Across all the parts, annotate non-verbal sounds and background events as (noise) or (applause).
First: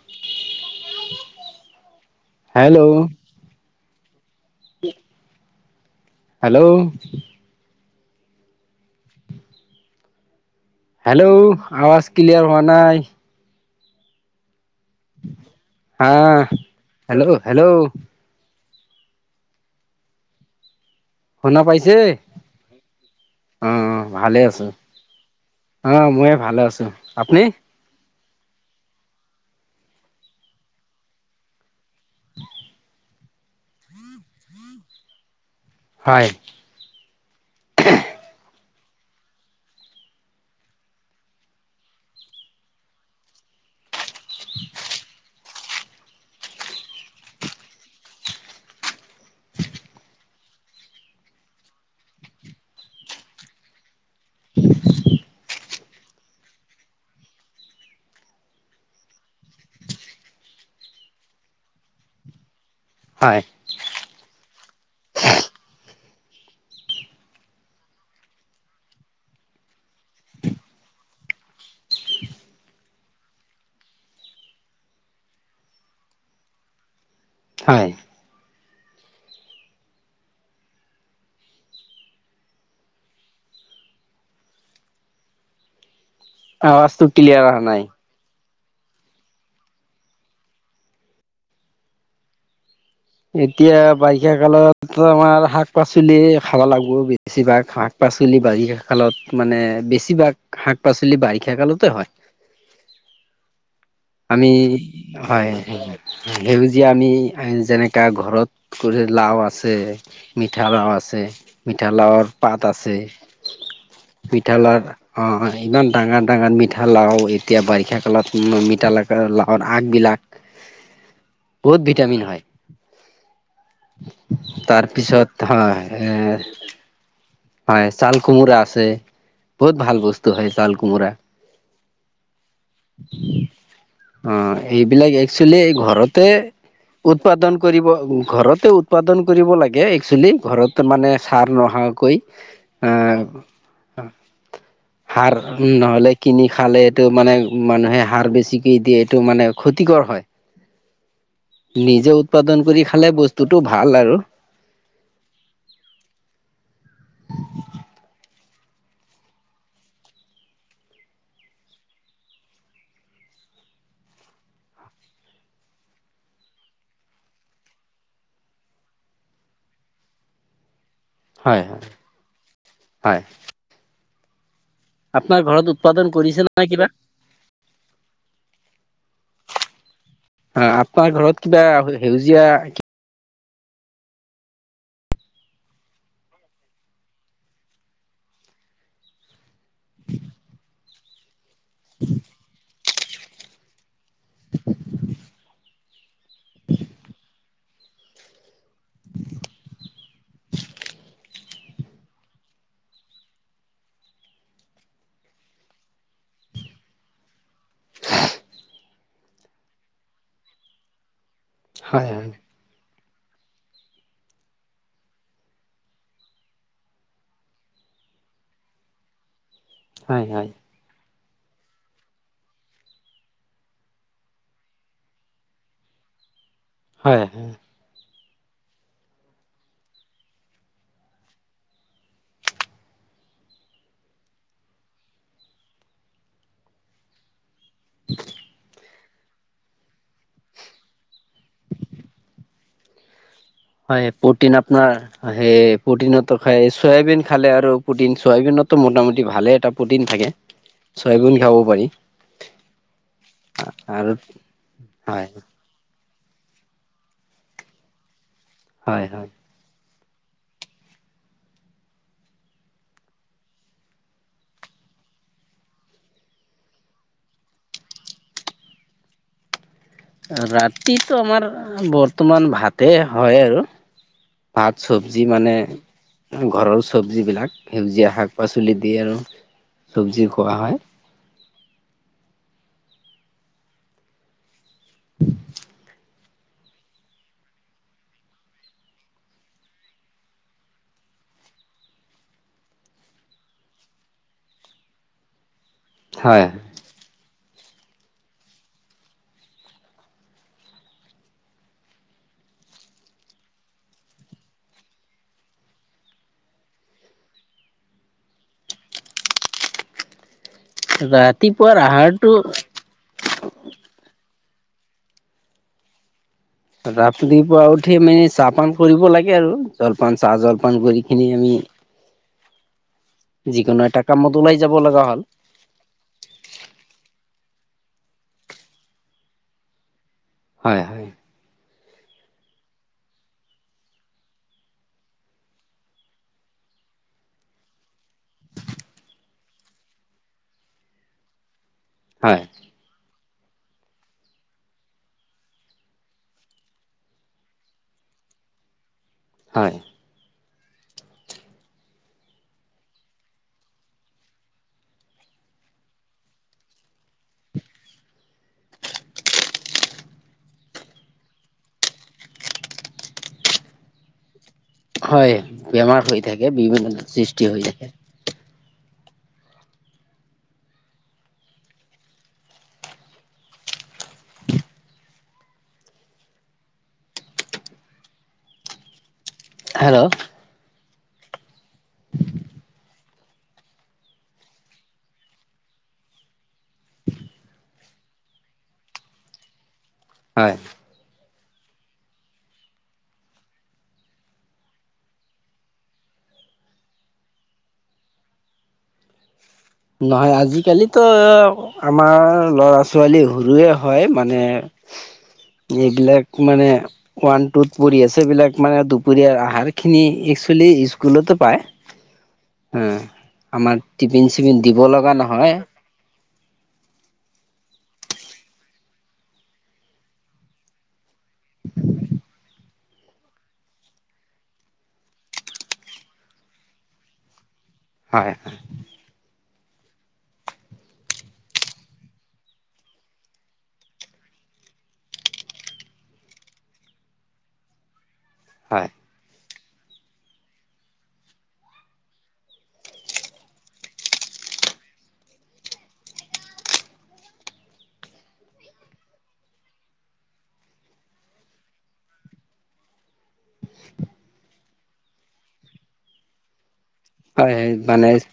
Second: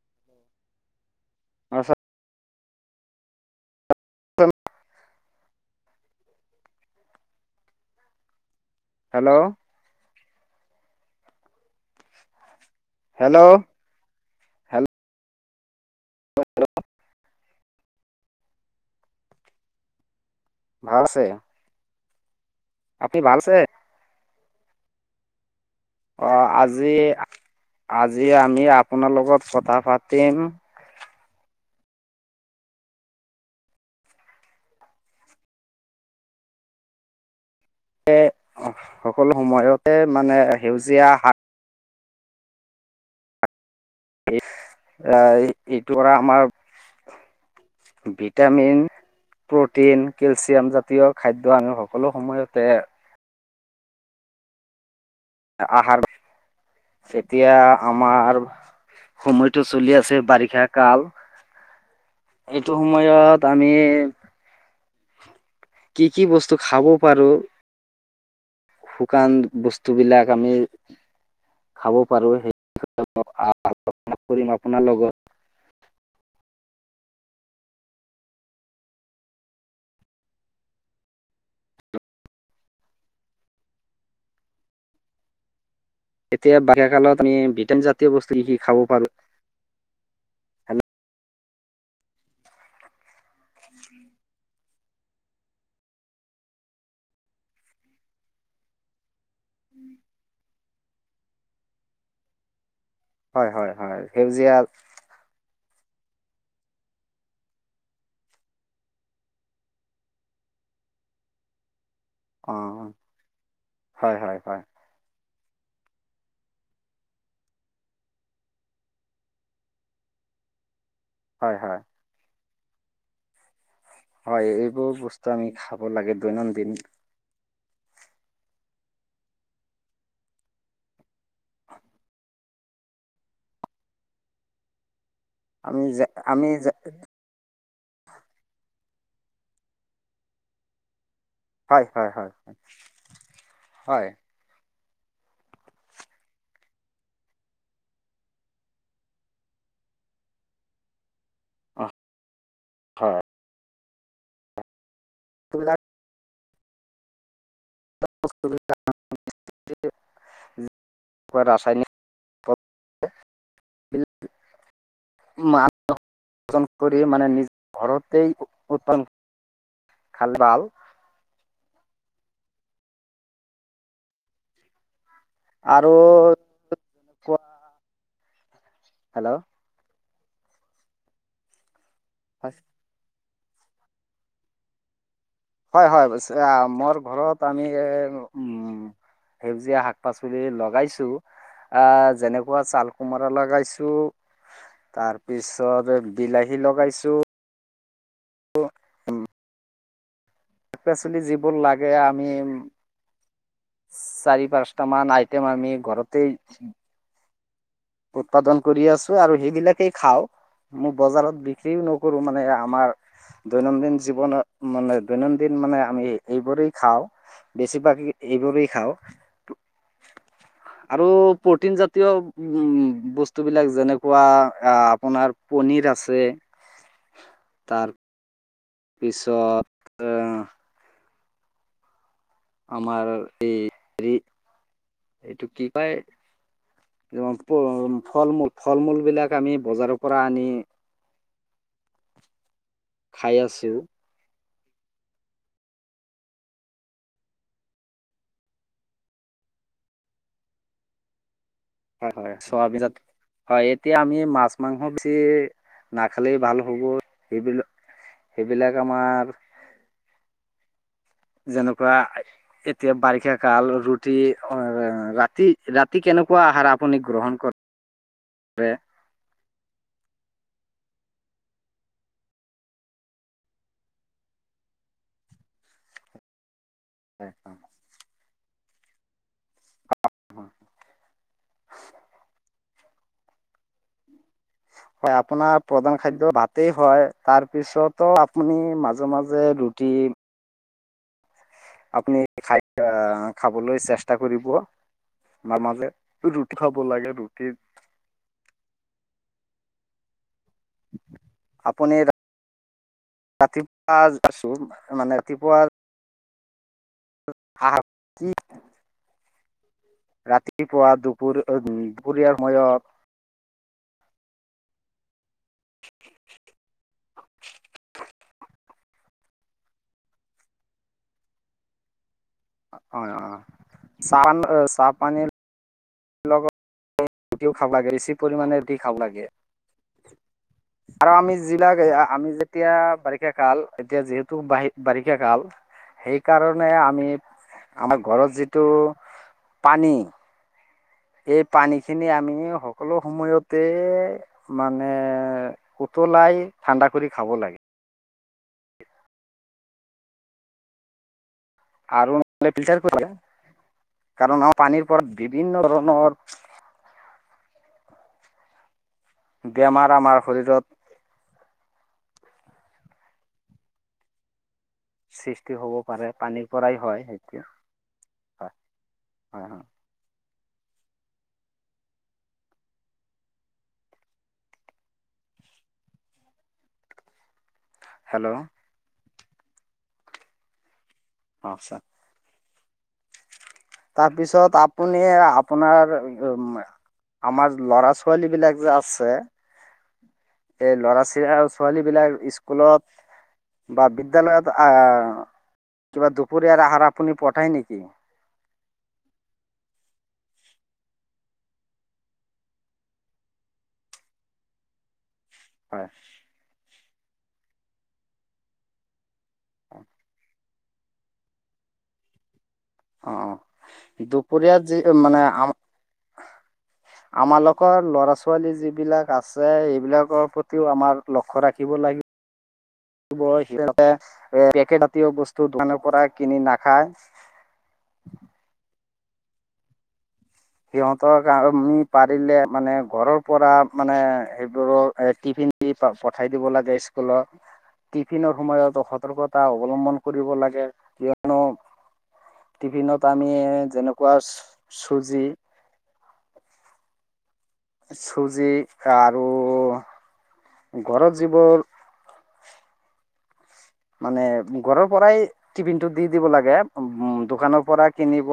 (unintelligible) Hello, hello. Hello. Hello, আৱাজ clear হোৱা নাই। হেল্ল'। হেল্ল' হা, হেল্ল' হেল্ল'। ভাল আছে। শু পাইছে আপুনি ভাল আছে অ ভালে আছোঁ। অ মইও ভালে আছোঁ। আপুনি? আজি আমি আপোনাৰ লগত কথা পাতিম হয় সকলো সময়তে মানে সেউজীয়া শাক এ এইটোৰ পৰা আমাৰ ভিটামিন প্ৰ'টিন কেলছিয়াম জাতীয় খাদ্য আমি সকলো সময়তে আহাৰ তেতিয়া আমাৰ সময়টো চলি আছে বাৰিষা কাল এইটো হয় সময়ত আমি কি কি বস্তু খাব পাৰোঁ - শুকান বস্তুবিলাক আমি খাব পাৰোঁ সেই আলোচনা কৰিম আপোনাৰ লগত হয় এতিয়া বাৰিষা আৱাজটো কালত আমি ক্লিয়াৰ অহা নাই ভিটামিন জাতীয় বস্তু কি কি খাব পাৰো হেল্ল'? এতিয়া বাৰিষা কালত আমাৰ শাক পাচলি খাব লাগিব বেছিভাগ শাক শাক পাচলি বাৰিষা কালত মানে বেছিভাগ শাক পাচলি বাৰিষা কালতে হয় হয় হয় হয় আমি সেউজীয়া হয় সেউজীয়া আমি যেনেকে কা ঘৰত কৰি লাও আছে মিঠা লাও আছে মিঠা লাওৰ অ পাত আছে হয় হয় পিঠা হয় লাওৰ অ হয় ইমান ডাঙৰ ডাঙৰ মিঠা লাও এতিয়া বাৰিষা কালত মিঠা লাওৰ আগবিলাক (inaudible) বহুত ভিটামিন হয় হয় এইবোৰ তাৰপিছত বস্তু আমি হয় খাব লাগে দৈনন্দিন হয় চাল কোমোৰা আছে বহুত ভাল বস্তু হয় চাল কোমোৰা অ এইবিলাক এক্সুৱেলি আমি যে ঘৰতে আমি যে উৎপাদন কৰিব ঘৰতে উৎপাদন কৰিব লাগে এক্সুৱেলি ঘৰত তাৰ মানে সাৰ হয় হয় নোহোৱাকৈ হয় (inaudible) সাৰ নহ'লে কিনি খালে এইটো মানে মানুহে সাৰ বেছিকে দিয়ে এইটো মানে ক্ষতিকৰ হয় (inaudible) অ নিজে উৎপাদন কৰি খালে হয় বস্তুটো ভাল আৰু তোম (unintelligible) (unintelligible) (unintelligible) ৰাসায়নিক বিল (unintelligible) মানদণ্ড কৰি মানে নিজৰ ঘৰতেই উৎপাদন খাল ভাল হয় হয় হয় আপোনাৰ ঘৰত আৰু উৎপাদন কৰিছে নে নাই কিবা? কোৱা হেল্ল' অ আপোনাৰ ঘৰত কিবা সেউজীয়া হয় হয় মোৰ ঘৰত আমি উম সেউজীয়া শাক পাচলি লগাইছো অ যেনেকুৱা চাল কোমৰা লগাইছোঁ তাৰপিছত বিলাহী লগাইছো। শাক-পাচলি যিবোৰ লাগে আমি চাৰি পাঁচটা মান আইটেম আমি ঘৰতে উৎপাদন কৰি আছো আৰু সেইবিলাকেই খাওঁ, মই বজাৰত বিক্ৰীও হয় নকৰো হয় মানে আমাৰ দৈনন্দিন জীৱনত মানে দৈনন্দিন মানে আমি এইবোৰেই খাওঁ। বেছিভাগ এইবোৰেই খাওঁ। হয়, হয়। আৰু প্ৰটিন জাতীয় উম, বস্তুবিলাক যেনেকুৱা আপোনাৰ পনীৰ আছে। হয়, হয়। তাৰ তাৰ পিছত আমাৰ এই হেৰি, এইটো কি কয় ফল-মূল ফল-মূলবিলাক আমি বজাৰৰ পৰা আনি খাই আছো। হয়, প্ৰ'টিন আপোনাৰ সে প্ৰটিনতো খায় চয়াবিন খালে আৰু প্ৰটিন চয়াবিনতো মোটামুট ভালে এটা প্ৰটিন থাকে, চয়াবিন খাব পাৰি। হয়, হয়, চোৱাবিনত হয়, এতিয়া আৰু আমি মাছ-মাংস বেছি হয় নাখালেই ভাল হ'ব, সেইবিলাক সেইবিলাক হয় আমাৰ হয় যেনেকুৱা এতিয়া বাৰিষা কাল ৰুটি ৰাতি -ৰাতি কেনেকুৱা আহাৰ আপুনি গ্ৰহণ কৰে? ৰাতিটো আমাৰ বৰ্তমান ভাতে হয়, আৰু। ভাত চব্জি মানে ঘৰৰ চব্জিবিলাক সেউজীয়া শাক-পাচলি দি আৰু চবজি খোৱা হয়। (inaudible) হয় আপোনাৰ প্ৰধান খাদ্য ভাতেই হয়, তাৰপিছতো আপুনি মাজে মাজে ৰুটি আপুনি খাই খাবলৈ চেষ্টা কৰিব, মা-মাজে হয় ৰুটি খাব লাগে, ৰুটি আপুনি ৰাতিপুৱা আছো মানে ৰাতিপুৱা আহ (unintelligible) ৰাতিপুৱা দুপৰীয়া উম, ৰাতিপুৱাৰ আহাৰটো দুপৰীয়াৰ সময়ত। ৰাপতিপুৱা উঠি মানে চাহ-পান কৰিব লাগে আৰু জলপান চাহ-জলপান কৰি কিনি আমি হয়, হয়, যিকোনো এটা কামত চান ওলাই যাব লগা হ'ল চাহ-পানীৰ ৰুটিও খাব লাগে বেছি পৰিমাণে ৰুটি খাব লাগে হয় হয় আৰু আমি যিবিলাক এইয়া আমি যেতিয়া বাৰিষা কাল, এতিয়া যিহেতু বা-বাৰিষা কাল। সেইকাৰণে আমি আমাৰ ঘৰত যিটো পানী। সেই পানীখিনি আমি হয় সকলো সময়ত তে মানে উতলাই ঠাণ্ডা কৰি খাব লাগে। হয়। আৰু নহ'লে ফিল্টাৰ কৰি দিয়া কাৰন, আমাৰ পানীৰ পৰা বিভিন্ন ধৰণৰ বেমাৰ আমাৰ শৰীৰত হয়, সৃষ্টি হ'ব পাৰে বেমাৰ হৈ পানীৰ থাকে পৰাই হয় বিভিন্নধৰণৰ সেইটো সৃষ্টি হৈ থাকে। হয়, হয়, হয়। হেল্ল'। হেল্ল'। অ', ছাৰ তাৰপিছত আপুনি, আপোনাৰ উ ম আমাৰ ল'ৰা ছোৱালীবিলাক যে আছে হয়। এই ল'ৰা, ছিআ, ছোৱালীবিলাক ইস্কুলত বা বিদ্যালয়ত আ, কিবা দুপৰীয়াৰ আহাৰ আপুনি পঠায় নেকি? নহয়, আজিকালিতো আমাৰ ল'ৰা ছোৱালী সৰুৱে হয়, মানে হয় এইবিলাক মানে, ওৱান টুত পঢ়ি আছে, এইবলাক মানে দুপ দুপৰীয়াৰ আহাৰ খিনি একচুৱেলি ইস্কুলতে পায়। অঁ অঁ আমাৰ টিফিন দুপৰীয়াত চিফিন যি দিব লগা মানে আম নহয়। আমালোকৰ লৰা ছোৱালী যিবিলাক আছে সেইবিলাকৰ প্ৰতিও আমাৰ লক্ষ্য ৰাখিব লাগিব। (inaudible) সিহঁতে পেকেট জাতীয় বস্তু দোকানৰ পৰা কিনি নাখায়। হয়। সিহঁতক আমি পাৰিলে মানে ঘৰৰ পৰা মানে সেইবোৰৰ এ টিফিন দি পঠাই দিব লাগে ইস্কুলত, টিফিনৰ সময়তো হয়। সতৰ্কত টা অৱলম্বন কৰিব লাগে, কিয়নো টিফিনত আমি যেনেকুৱা চুজি চুজি আৰু ঘৰত যিবোৰ মানে ঘৰৰ পৰাই টিফিন টো দি দিব লাগে, উম, অ' হয় দোকানৰ পৰা মানে কিনিব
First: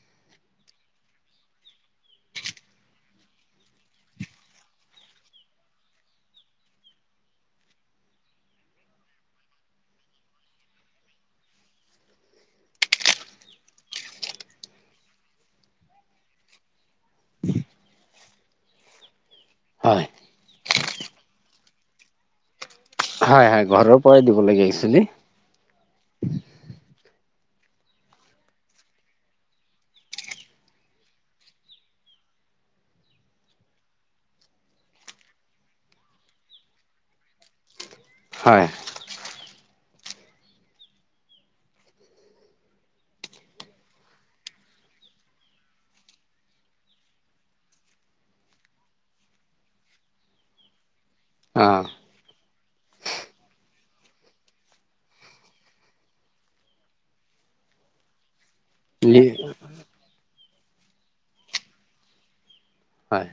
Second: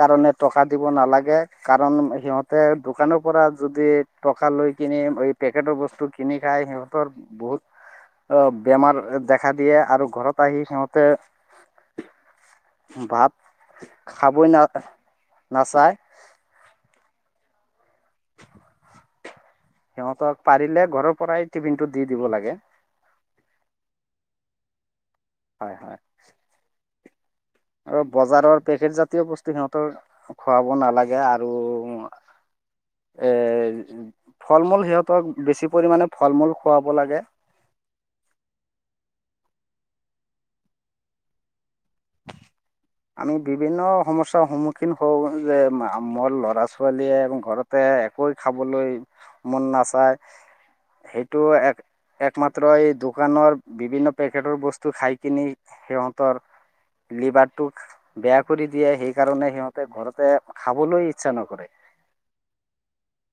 কাৰণে টকা দিব নালাগে, কাৰণ সিহঁতে দোকানৰ পৰা যদি টকা লৈ কিনে এই পেকেটৰ বস্তু কিনি খাই সিহঁতৰ বহুত অ', বেমাৰ দেখা দিয়ে আৰু ঘৰত আহি সিহঁতে ভাত খাবই না, নাচায়। (inaudible) হয়। সিহঁতক পাৰিলে ঘৰৰ পৰাই টিফিনটো দি দিব লাগে। হয়, হয়, ঘৰৰ পৰাই দিব লাগে একচুৱেলি। হয়, হয়। আৰু বজাৰৰ পেকেট জাতীয় বস্তু সিহঁতৰ খুৱাব নালাগে আৰু ফল মূল সিহঁতক, বেছি পৰিমাণে ফল মূল খোৱাব লাগে। হয়। আমি বিভিন্ন সমস্যাৰ সন্মুখীন হওঁ যে মোৰ ল'ৰা ছোৱালীয়ে ঘৰত তাতে একোৱে খাবলৈ মন নাচায়, সেইটোও অ এক একমাত্ৰ এই দোকানৰ বিভিন্ন পেকেটৰ বস্তু খাই কিনি সিহঁতৰ লিভাৰটোক বেয়া কৰি দিয়ে সেইকাৰণে সিহঁতে ঘৰতে খাবলৈ ইচ্ছা নকৰে। হয়।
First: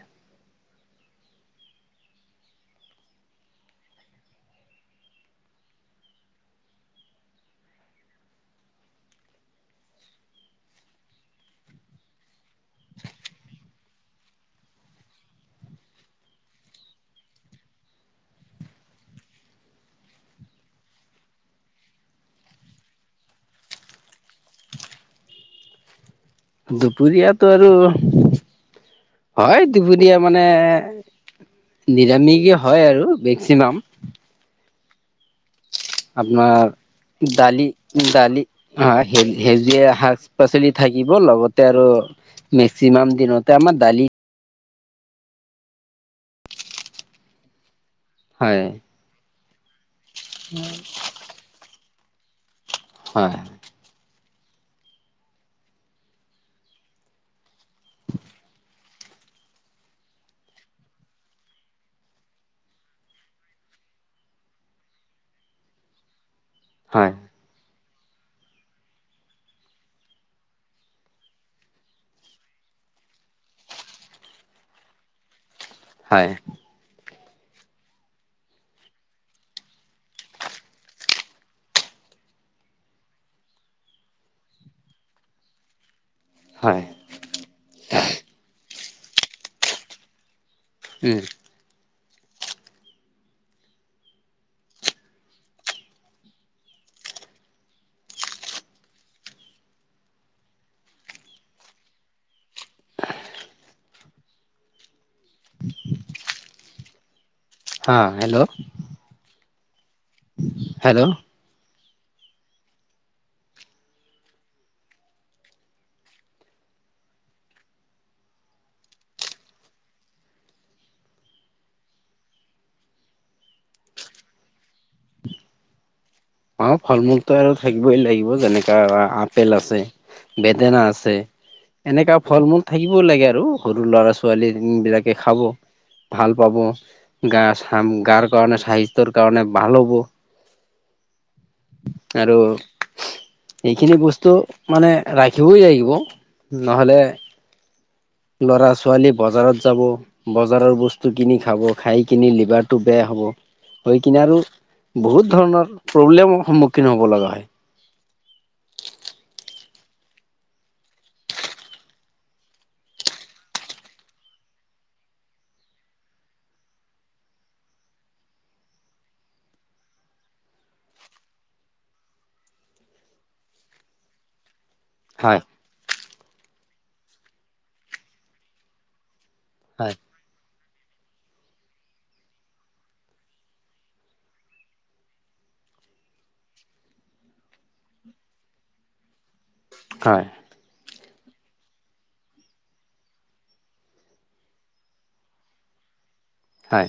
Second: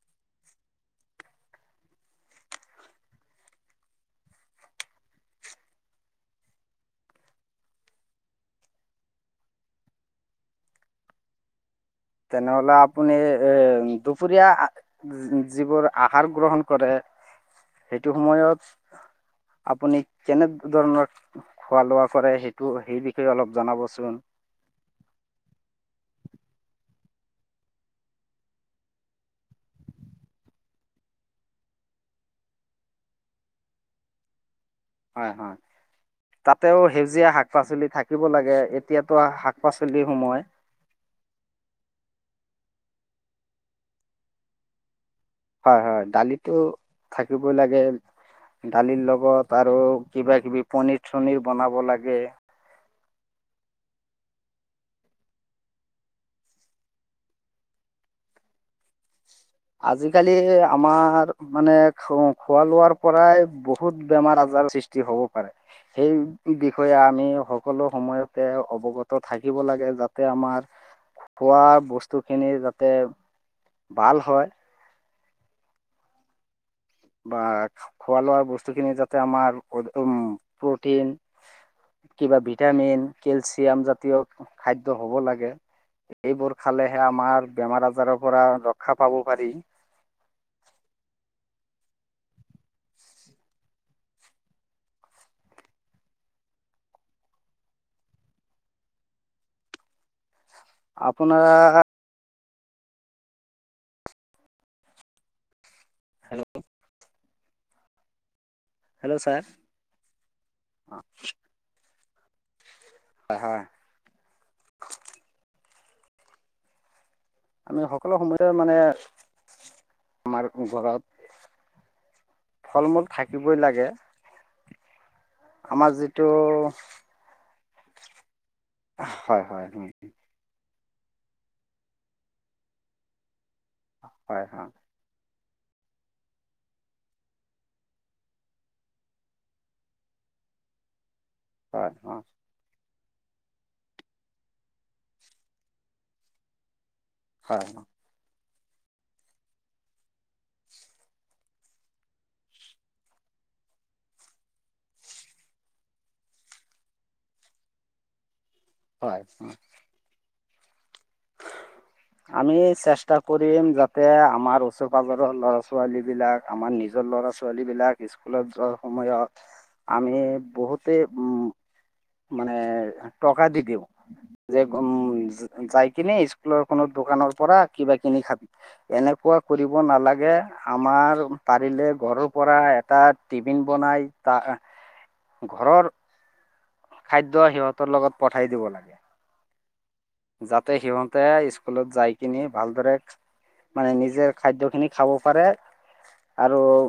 তেনেহলে আপুনি এই দুপৰীয়া যিবোৰ আহাৰ গ্ৰহণ কৰে, সেইটো সময়ত আপুনি কেনে ধৰণৰ? খোৱা লোৱা কৰে সেইটো সেই বিষয়ে অলপ জনাবচোন। দুপৰীয়াতো আৰু, হয় দুপৰীয়া মানে নিৰামিষে হয় আৰু মেক্সিমাম। হয় হয়। আপোনাৰ তাতেও সেউজীয়া শাক দালি পাচলি থাকিব দালি লাগে অঁ এতিয়াতো শাক সেউজীয়া পাচলিৰ শাক সময় পাচলি থাকিব, লগতে আৰু মেক্সিমাম দিনতে আমা দালি হয় হয় দালিতো থাকিই লাগে। হয় দালিৰ লগত আৰু কিবা কিবি পনিৰ চনিৰ বনাব লাগে। হয়। আজিকালি আমাৰ মানে খোৱা লোৱাৰ পৰাই বহুত বেমাৰ আজাৰ সৃষ্ টি হব পাৰে সেইটো বিষয়ে হয় আমি স সকলো সময়তে অৱগত থাকিব লাগে যাতে আমাৰ খোৱা বস্তু খিনি যাতে ভাল হয়। হয়। বা খোৱা লোৱা বস্তুখিনি যাতে আমাৰ প উম্ প্ৰটিন কিবা ভিটামিন কেলচিয়াম জাতীয় খাদ্য হ'ব লাগে এইবোৰ হয় খালেহে আমাৰ বেমাৰ আজাৰৰ পৰা ৰক্ষা পাব পাৰি। উহ। আপোনাৰ হেল্লৌ। হা হেল্লৌ। হেল্লৌ' ছাৰ অঁ হেল্ল' হয় হয়। আমি সকলো সময়তে মানে আমাৰ ঘৰত ফল মূল থাকিবই লাগে, আমাৰ যি অ ফল মূলতো আৰু থাকিবই লাগিব যেনেকা হয় আপেল হয় আছে হয় বেদেনা আছে এনেকা ফল মূল থাকিবও লাগে আৰু। সৰু ল'ৰা হয় হয় ছোৱালী বিলাকে খাব। ভাল পাব গা চাম গাৰ কাৰণে স্বাস্থ্য কাৰণে ভাল হ'ব। হয় আৰু এইখিনি বস্তু মানে ৰাখিবই লাগিব, নহলে হয়। ল'ৰা ছোৱালী বজাৰত যাব বজাৰৰ বস্তু কিনি খাব, খায় কিনি লিভাৰটো বেয়া হ'ব। হৈ কিনে আৰু বহুত ধৰণৰ প্ৰব্লেমৰ সন্মুখীন হ'ব লগা হয়। হয়। (inaudible) আমি চেষ্টা কৰিম যাতে আমাৰ ওচৰ পাজৰৰ ল'ৰা ছোৱালী বিলাক আমাৰ নিজৰ ল'ৰা ছোৱালী বিলাক ইস্কুলত যোৱাৰ সময়ত আমি বহুতে উম মানে টকা দি দিওঁ। যে উম হয় যায় কিনি ইস্কুলৰ কোনো দোকানৰ পৰা কিবা কিনি খাবি এনেকুৱা কৰিব হয় নালাগে আমাৰ পাৰিলে ঘৰৰ পৰা এটা টিফিন বনাই তা ঘৰৰ খাদ্য সিহঁতৰ লগত পঠাই দিব লাগে। হয়। যাতে সিহঁতে ইস্কুলত যায় কিনি ভালদৰে মানে নিজে খাদ্য খিনি খাব পাৰে, আৰু হয়।